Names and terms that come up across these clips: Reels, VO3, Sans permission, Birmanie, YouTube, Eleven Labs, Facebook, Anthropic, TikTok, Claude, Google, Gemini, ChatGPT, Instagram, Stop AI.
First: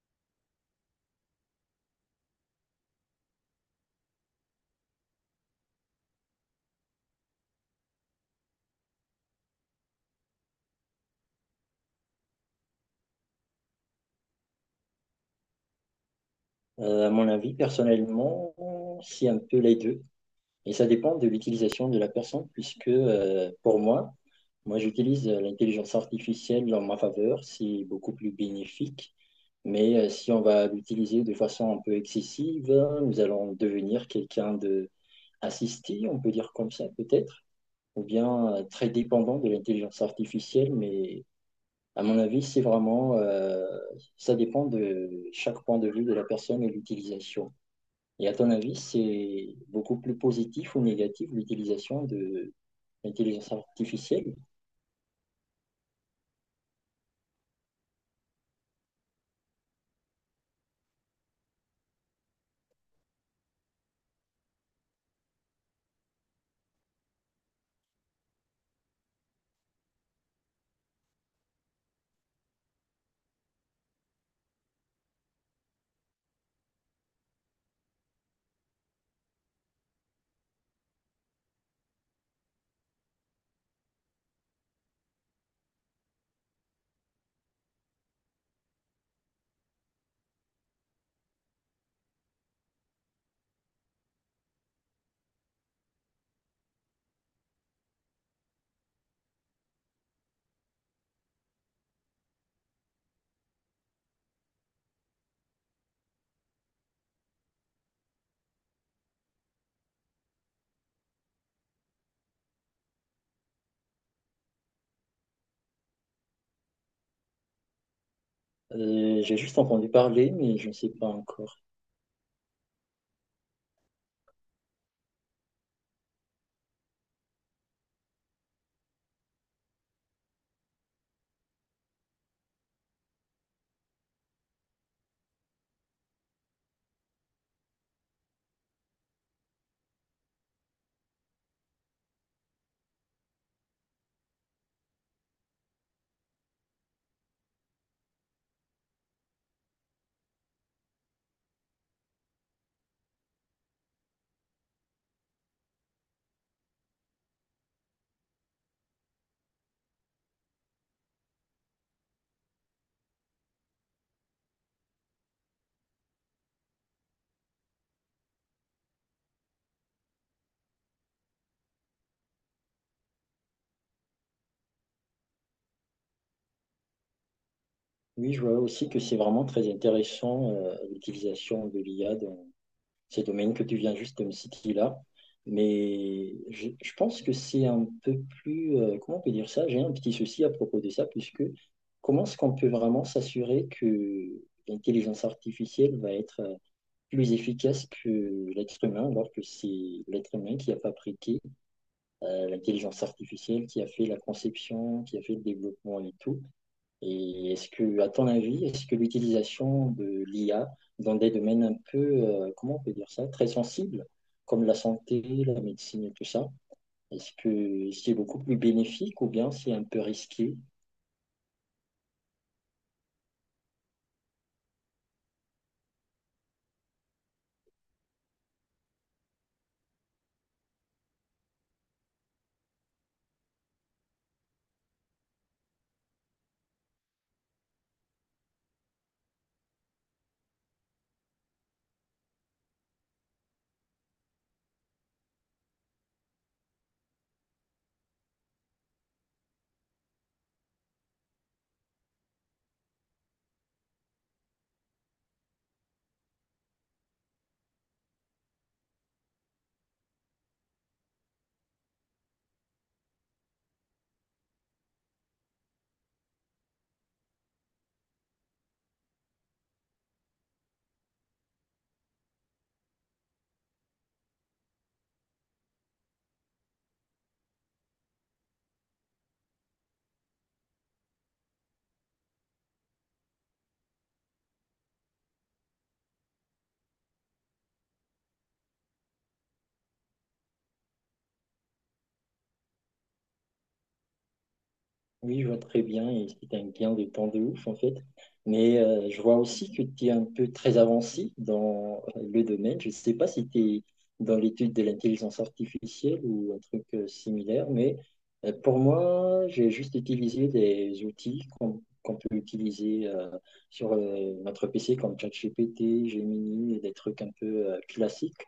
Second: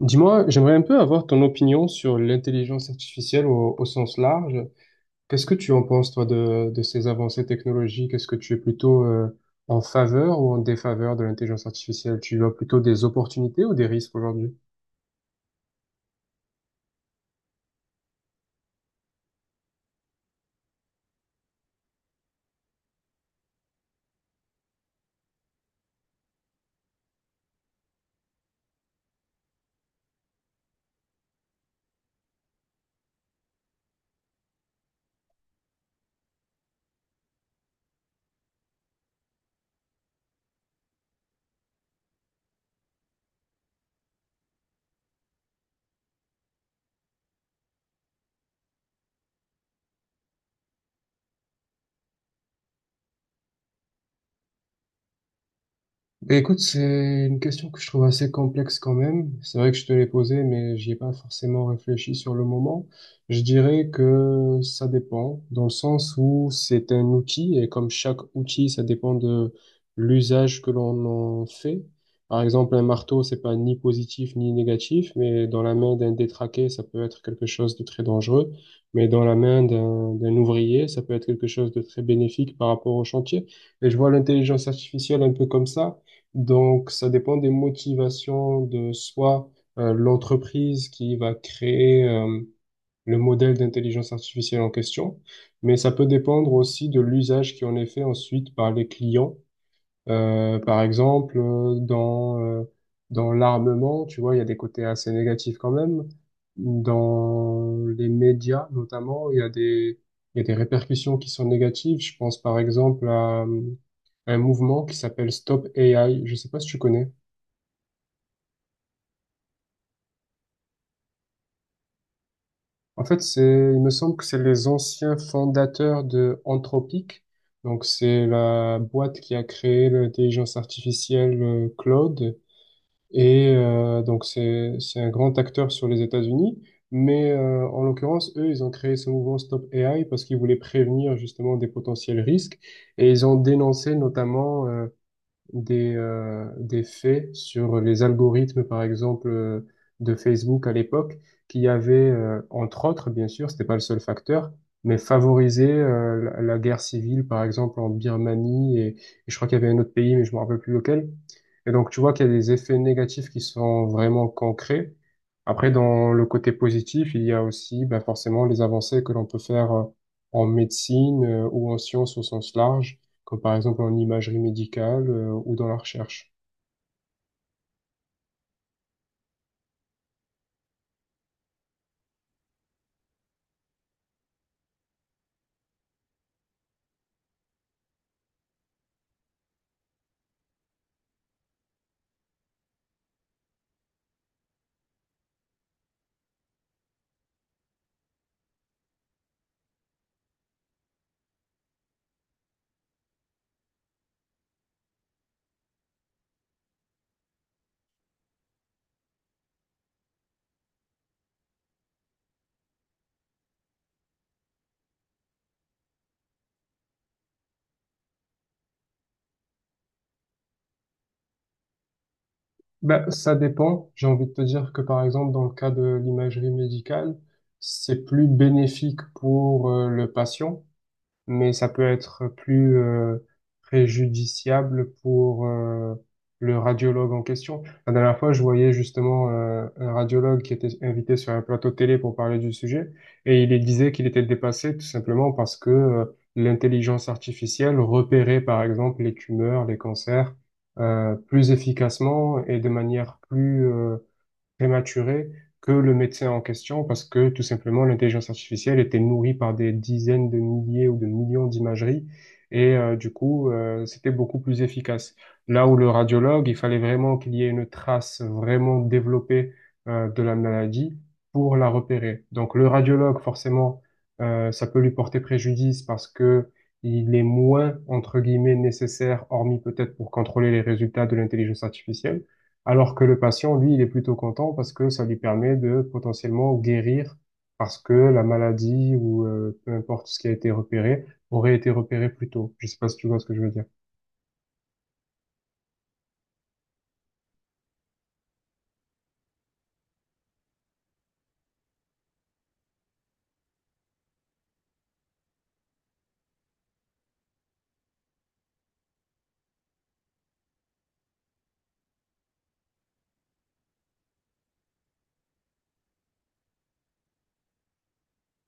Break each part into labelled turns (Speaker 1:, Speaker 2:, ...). Speaker 1: Dis-moi, j'aimerais un peu avoir ton opinion sur l'intelligence artificielle au sens large. Qu'est-ce que tu en penses, toi, de ces avancées technologiques? Est-ce que tu es plutôt en faveur ou en défaveur de l'intelligence artificielle? Tu vois plutôt des opportunités ou des risques aujourd'hui?
Speaker 2: À mon avis, personnellement, c'est un peu les deux. Et ça dépend de l'utilisation de la personne, puisque pour moi, moi j'utilise l'intelligence artificielle en ma faveur, c'est beaucoup plus bénéfique. Mais si on va l'utiliser de façon un peu excessive, nous allons devenir quelqu'un de assisté, on peut dire comme ça peut-être, ou bien très dépendant de l'intelligence artificielle. Mais à mon avis, c'est vraiment, ça dépend de chaque point de vue de la personne et l'utilisation. Et à ton avis, c'est beaucoup plus positif ou négatif l'utilisation de l'intelligence artificielle?
Speaker 1: Ben, écoute, c'est une question que je trouve assez complexe quand même. C'est vrai que je te l'ai posée, mais j'y ai pas forcément réfléchi sur le moment. Je dirais que ça dépend, dans le sens où c'est un outil, et comme chaque outil, ça dépend de l'usage que l'on en fait. Par exemple, un marteau, c'est pas ni positif ni négatif, mais dans la main d'un détraqué, ça peut être quelque chose de très dangereux. Mais dans la main d'un ouvrier, ça peut être quelque chose de très bénéfique par rapport au chantier. Et je vois l'intelligence artificielle un peu comme ça. Donc, ça dépend des motivations de soit l'entreprise qui va créer le modèle d'intelligence artificielle en question, mais ça peut dépendre aussi de l'usage qui en est fait ensuite par les clients, par exemple, dans l'armement, tu vois, il y a des côtés assez négatifs quand même. Dans les médias, notamment, il y a des répercussions qui sont négatives. Je pense par exemple à un mouvement qui s'appelle Stop AI. Je sais pas si tu connais.
Speaker 2: J'ai juste entendu parler, mais je ne sais pas encore.
Speaker 1: En fait, c'est, il me semble que c'est les anciens fondateurs de Anthropic. Donc, c'est la boîte qui a créé l'intelligence artificielle Claude. Et donc, c'est un grand acteur sur les États-Unis. Mais en l'occurrence, eux, ils ont créé ce mouvement Stop AI parce qu'ils voulaient prévenir justement des potentiels risques. Et ils ont dénoncé notamment des faits sur les algorithmes, par exemple, de Facebook à l'époque, qui avaient, entre autres, bien sûr, c'était pas le seul facteur, mais favorisé la guerre civile, par exemple, en Birmanie, et je crois qu'il y avait un autre pays, mais je me rappelle plus lequel. Et donc, tu vois qu'il y a des effets négatifs qui sont vraiment concrets. Après, dans le côté positif, il y a aussi bah forcément les avancées que l'on peut faire en médecine, ou en sciences au sens large, comme par exemple en imagerie médicale, ou dans la recherche.
Speaker 2: Oui, je vois aussi que c'est vraiment très intéressant l'utilisation de l'IA dans ces domaines que tu viens juste de me citer là. Mais je pense que c'est un peu plus, comment on peut dire ça? J'ai un petit souci à propos de ça, puisque comment est-ce qu'on peut vraiment s'assurer que l'intelligence artificielle va être plus efficace que l'être humain, alors que c'est l'être humain qui a fabriqué l'intelligence artificielle, qui a fait la conception, qui a fait le développement et tout. Et est-ce que, à ton avis, est-ce que l'utilisation de l'IA dans des domaines un peu, comment on peut dire ça, très sensibles, comme la santé, la médecine et tout ça, est-ce que c'est beaucoup plus bénéfique ou bien c'est un peu risqué?
Speaker 1: Ben, ça dépend. J'ai envie de te dire que par exemple dans le cas de l'imagerie médicale, c'est plus bénéfique pour le patient, mais ça peut être plus préjudiciable pour le radiologue en question. La dernière fois, je voyais justement un radiologue qui était invité sur un plateau télé pour parler du sujet, et il disait qu'il était dépassé tout simplement parce que l'intelligence artificielle repérait par exemple les tumeurs, les cancers plus efficacement et de manière plus prématurée que le médecin en question parce que tout simplement l'intelligence artificielle était nourrie par des dizaines de milliers ou de millions d'imageries, et du coup c'était beaucoup plus efficace. Là où le radiologue, il fallait vraiment qu'il y ait une trace vraiment développée de la maladie pour la repérer. Donc le radiologue, forcément, ça peut lui porter préjudice parce que il est moins, entre guillemets, nécessaire, hormis peut-être pour contrôler les résultats de l'intelligence artificielle. Alors que le patient, lui, il est plutôt content parce que ça lui permet de potentiellement guérir, parce que la maladie, ou peu importe ce qui a été repéré, aurait été repéré plus tôt. Je sais pas si tu vois ce que je veux dire.
Speaker 2: Oui, je vois très bien, et c'est un gain de temps de ouf en fait. Mais je vois aussi que tu es un peu très avancé dans le domaine. Je ne sais pas si tu es dans l'étude de l'intelligence artificielle ou un truc similaire, mais pour moi, j'ai juste utilisé des outils qu'on peut utiliser sur notre PC comme ChatGPT, Gemini, et des trucs un peu classiques.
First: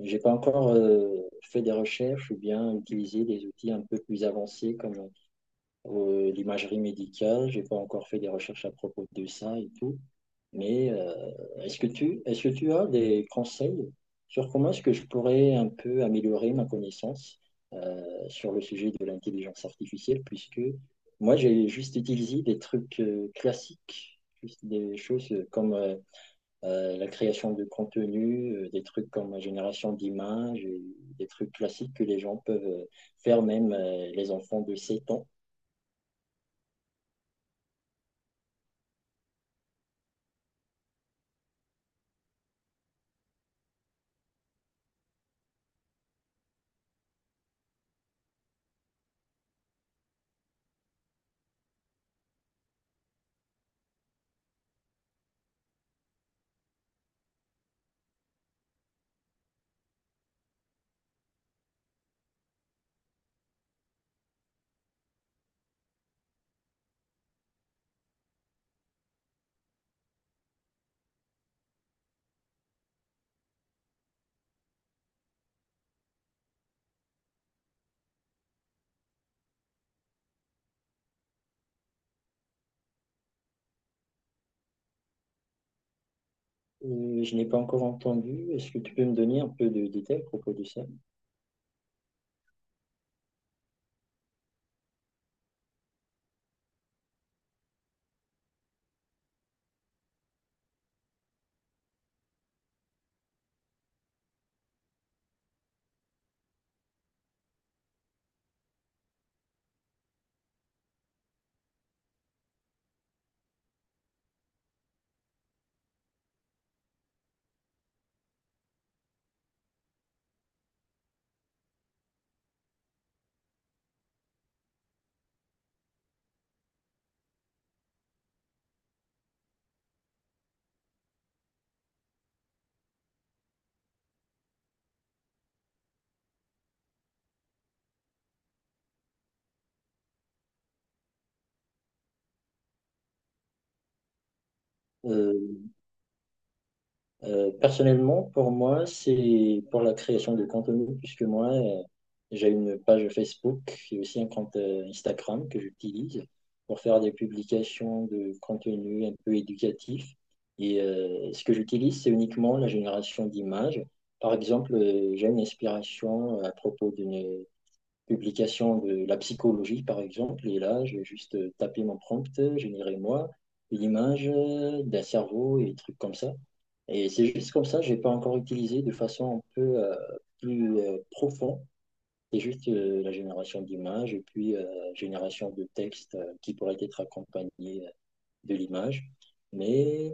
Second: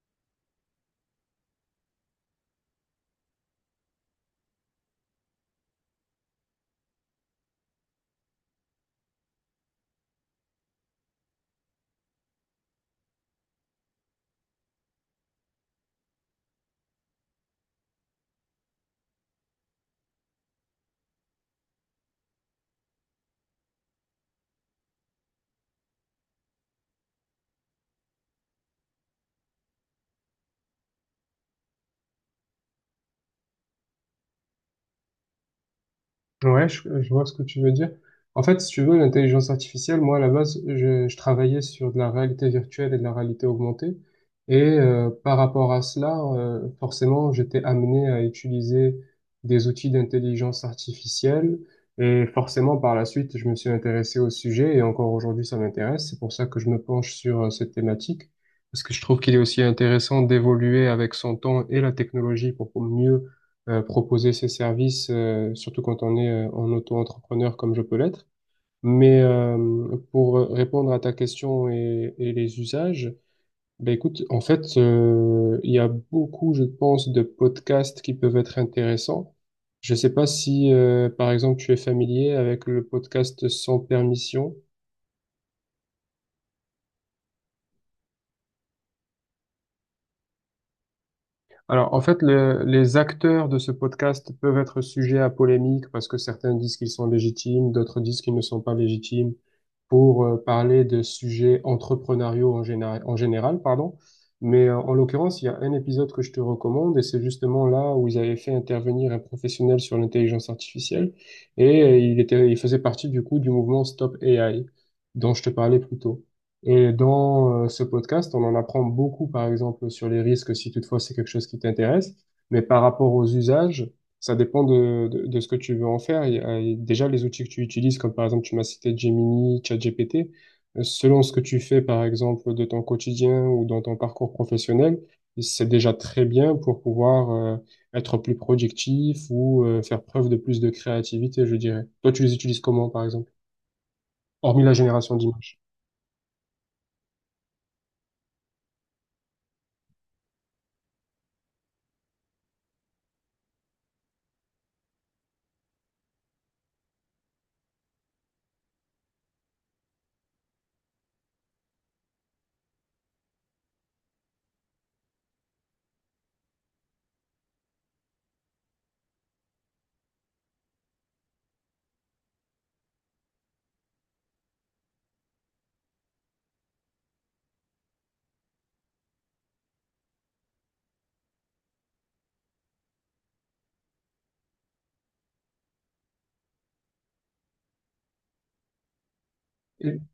Speaker 2: J'ai pas encore fait des recherches ou bien utilisé des outils un peu plus avancés comme l'imagerie médicale. J'ai pas encore fait des recherches à propos de ça et tout. Mais est-ce que est-ce que tu as des conseils sur comment est-ce que je pourrais un peu améliorer ma connaissance sur le sujet de l'intelligence artificielle, puisque moi j'ai juste utilisé des trucs classiques, juste des choses comme la création de contenu, des trucs comme la génération d'images, et des trucs classiques que les gens peuvent faire, même les enfants de 7 ans.
Speaker 1: Ouais, je vois ce que tu veux dire. En fait, si tu veux, l'intelligence artificielle, moi, à la base, je travaillais sur de la réalité virtuelle et de la réalité augmentée. Et par rapport à cela, forcément, j'étais amené à utiliser des outils d'intelligence artificielle. Et forcément, par la suite, je me suis intéressé au sujet et encore aujourd'hui, ça m'intéresse. C'est pour ça que je me penche sur cette thématique, parce que je trouve qu'il est aussi intéressant d'évoluer avec son temps et la technologie pour mieux proposer ses services, surtout quand on est en auto-entrepreneur comme je peux l'être. Mais pour répondre à ta question et les usages, ben écoute, en fait, il y a beaucoup, je pense, de podcasts qui peuvent être intéressants. Je sais pas si, par exemple, tu es familier avec le podcast Sans permission.
Speaker 2: Je n'ai pas encore entendu. Est-ce que tu peux me donner un peu de détails à propos de ça?
Speaker 1: Alors, en fait, les acteurs de ce podcast peuvent être sujets à polémique parce que certains disent qu'ils sont légitimes, d'autres disent qu'ils ne sont pas légitimes pour parler de sujets entrepreneuriaux en général, pardon. Mais en l'occurrence, il y a un épisode que je te recommande et c'est justement là où ils avaient fait intervenir un professionnel sur l'intelligence artificielle, et il faisait partie du coup du mouvement Stop AI dont je te parlais plus tôt. Et dans ce podcast, on en apprend beaucoup, par exemple, sur les risques, si toutefois c'est quelque chose qui t'intéresse. Mais par rapport aux usages, ça dépend de ce que tu veux en faire. Il y a déjà les outils que tu utilises, comme par exemple, tu m'as cité Gemini, ChatGPT. Selon ce que tu fais, par exemple, de ton quotidien ou dans ton parcours professionnel, c'est déjà très bien pour pouvoir être plus productif ou faire preuve de plus de créativité, je dirais. Toi, tu les utilises comment, par exemple? Hormis la génération d'images.
Speaker 2: Euh, personnellement, pour moi, c'est pour la création de contenu, puisque moi, j'ai une page Facebook et aussi un compte Instagram que j'utilise pour faire des publications de contenu un peu éducatif. Et ce que j'utilise, c'est uniquement la génération d'images. Par exemple, j'ai une inspiration à propos d'une publication de la psychologie, par exemple, et là, je vais juste taper mon prompt, générer moi l'image d'un cerveau et des trucs comme ça. Et c'est juste comme ça, j'ai pas encore utilisé de façon un peu plus profonde. C'est juste la génération d'images et puis génération de textes qui pourraient être accompagnés de l'image.
Speaker 1: Et-
Speaker 2: Mais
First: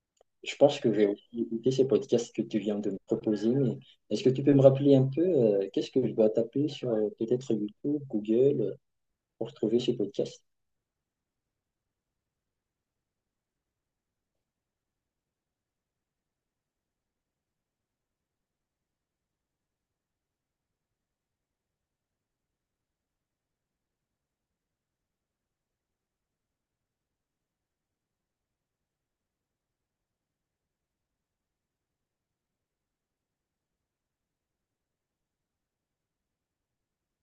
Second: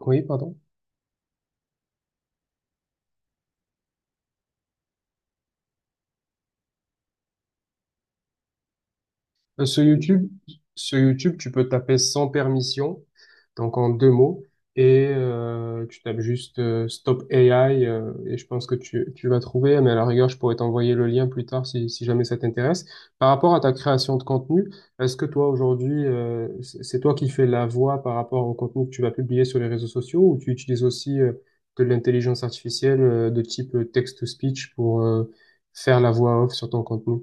Speaker 1: Oui,
Speaker 2: je
Speaker 1: pardon.
Speaker 2: pense que je vais aussi écouter ces podcasts que tu viens de me proposer, mais est-ce que tu peux me rappeler un peu qu'est-ce que je dois taper sur peut-être YouTube, Google, pour
Speaker 1: Euh,
Speaker 2: trouver
Speaker 1: Sur
Speaker 2: ces
Speaker 1: YouTube,
Speaker 2: podcasts?
Speaker 1: sur YouTube, tu peux taper sans permission, donc en deux mots, et tu tapes juste Stop AI, et je pense que tu vas trouver, mais à la rigueur, je pourrais t'envoyer le lien plus tard si, si jamais ça t'intéresse. Par rapport à ta création de contenu, est-ce que toi aujourd'hui, c'est toi qui fais la voix par rapport au contenu que tu vas publier sur les réseaux sociaux, ou tu utilises aussi de l'intelligence artificielle de type text-to-speech pour faire la voix off sur ton contenu?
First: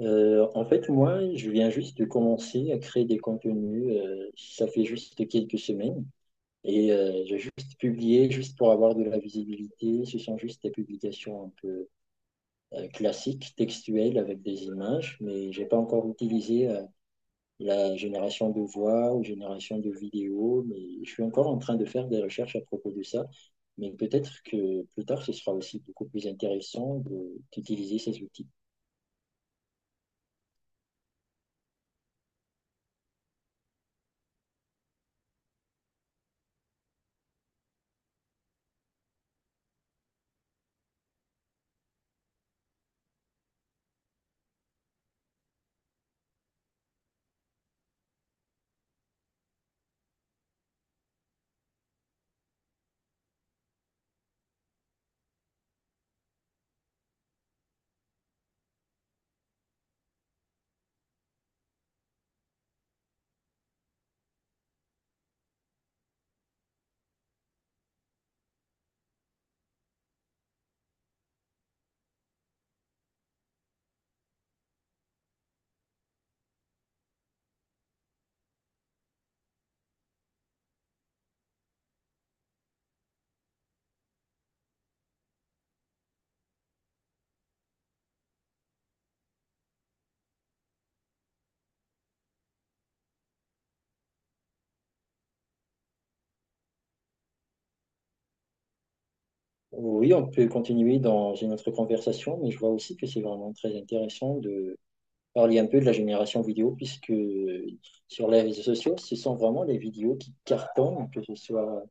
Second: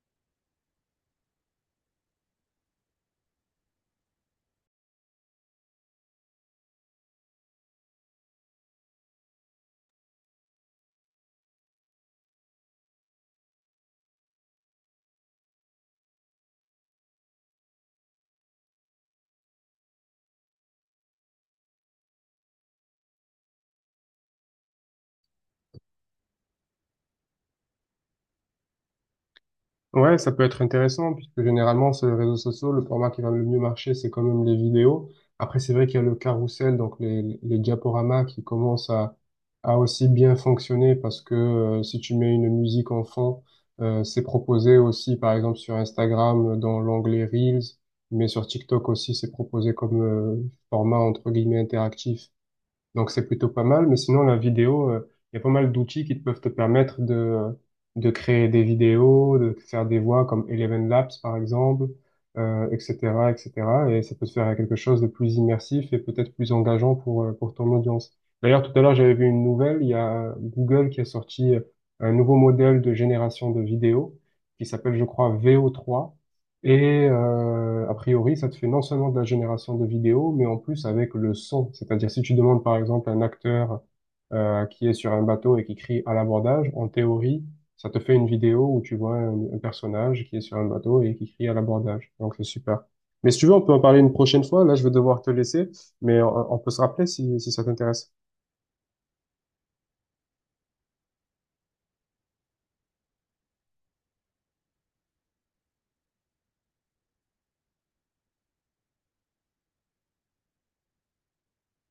Speaker 2: En fait, moi, je viens juste de commencer à créer des contenus. Ça fait juste quelques semaines. Et j'ai juste publié, juste pour avoir de la visibilité. Ce sont juste des publications un peu classiques, textuelles, avec des images, mais j'ai pas encore utilisé la génération de voix ou génération de vidéos, mais je suis encore en train de faire des recherches à propos de ça. Mais peut-être que plus tard, ce sera aussi beaucoup plus intéressant de- d'utiliser ces outils.
Speaker 1: Ouais, ça peut être intéressant, puisque généralement, sur les réseaux sociaux, le format qui va le mieux marcher, c'est quand même les vidéos. Après, c'est vrai qu'il y a le carrousel, donc les diaporamas qui commencent à aussi bien fonctionner, parce que si tu mets une musique en fond, c'est proposé aussi, par exemple, sur Instagram, dans l'onglet Reels, mais sur TikTok aussi, c'est proposé comme format, entre guillemets, interactif. Donc c'est plutôt pas mal, mais sinon la vidéo, il y a pas mal d'outils qui te peuvent te permettre de créer des vidéos, de faire des voix comme Eleven Labs par exemple, etc., etc. Et cetera. Et ça peut te faire quelque chose de plus immersif et peut-être plus engageant pour ton audience. D'ailleurs, tout à l'heure, j'avais vu une nouvelle, il y a Google qui a sorti un nouveau modèle de génération de vidéos qui s'appelle, je crois, VO3. Et a priori, ça te fait non seulement de la génération de vidéos, mais en plus avec le son. C'est-à-dire si tu demandes par exemple un acteur qui est sur un bateau et qui crie à l'abordage, en théorie, ça te fait une vidéo où tu vois un personnage qui est sur un bateau et qui crie à l'abordage. Donc c'est super. Mais si tu veux, on peut en parler une prochaine fois. Là, je vais devoir te laisser, mais on peut se rappeler si, si ça t'intéresse.
Speaker 2: Oui, on peut continuer dans une autre conversation, mais je vois aussi que c'est vraiment très intéressant de parler un peu de la génération vidéo, puisque sur les réseaux sociaux, ce sont vraiment les vidéos qui cartonnent, que ce soit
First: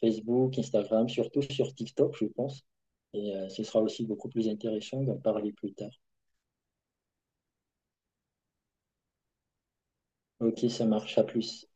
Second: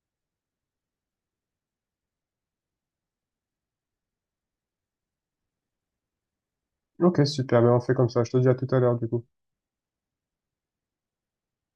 Speaker 2: Facebook, Instagram, surtout sur TikTok, je pense. Et ce sera aussi beaucoup plus intéressant d'en parler plus tard.
Speaker 1: Ok, super. Ben, on fait comme ça. Je te dis à tout à l'heure du coup.
Speaker 2: Ok, ça marche, à plus.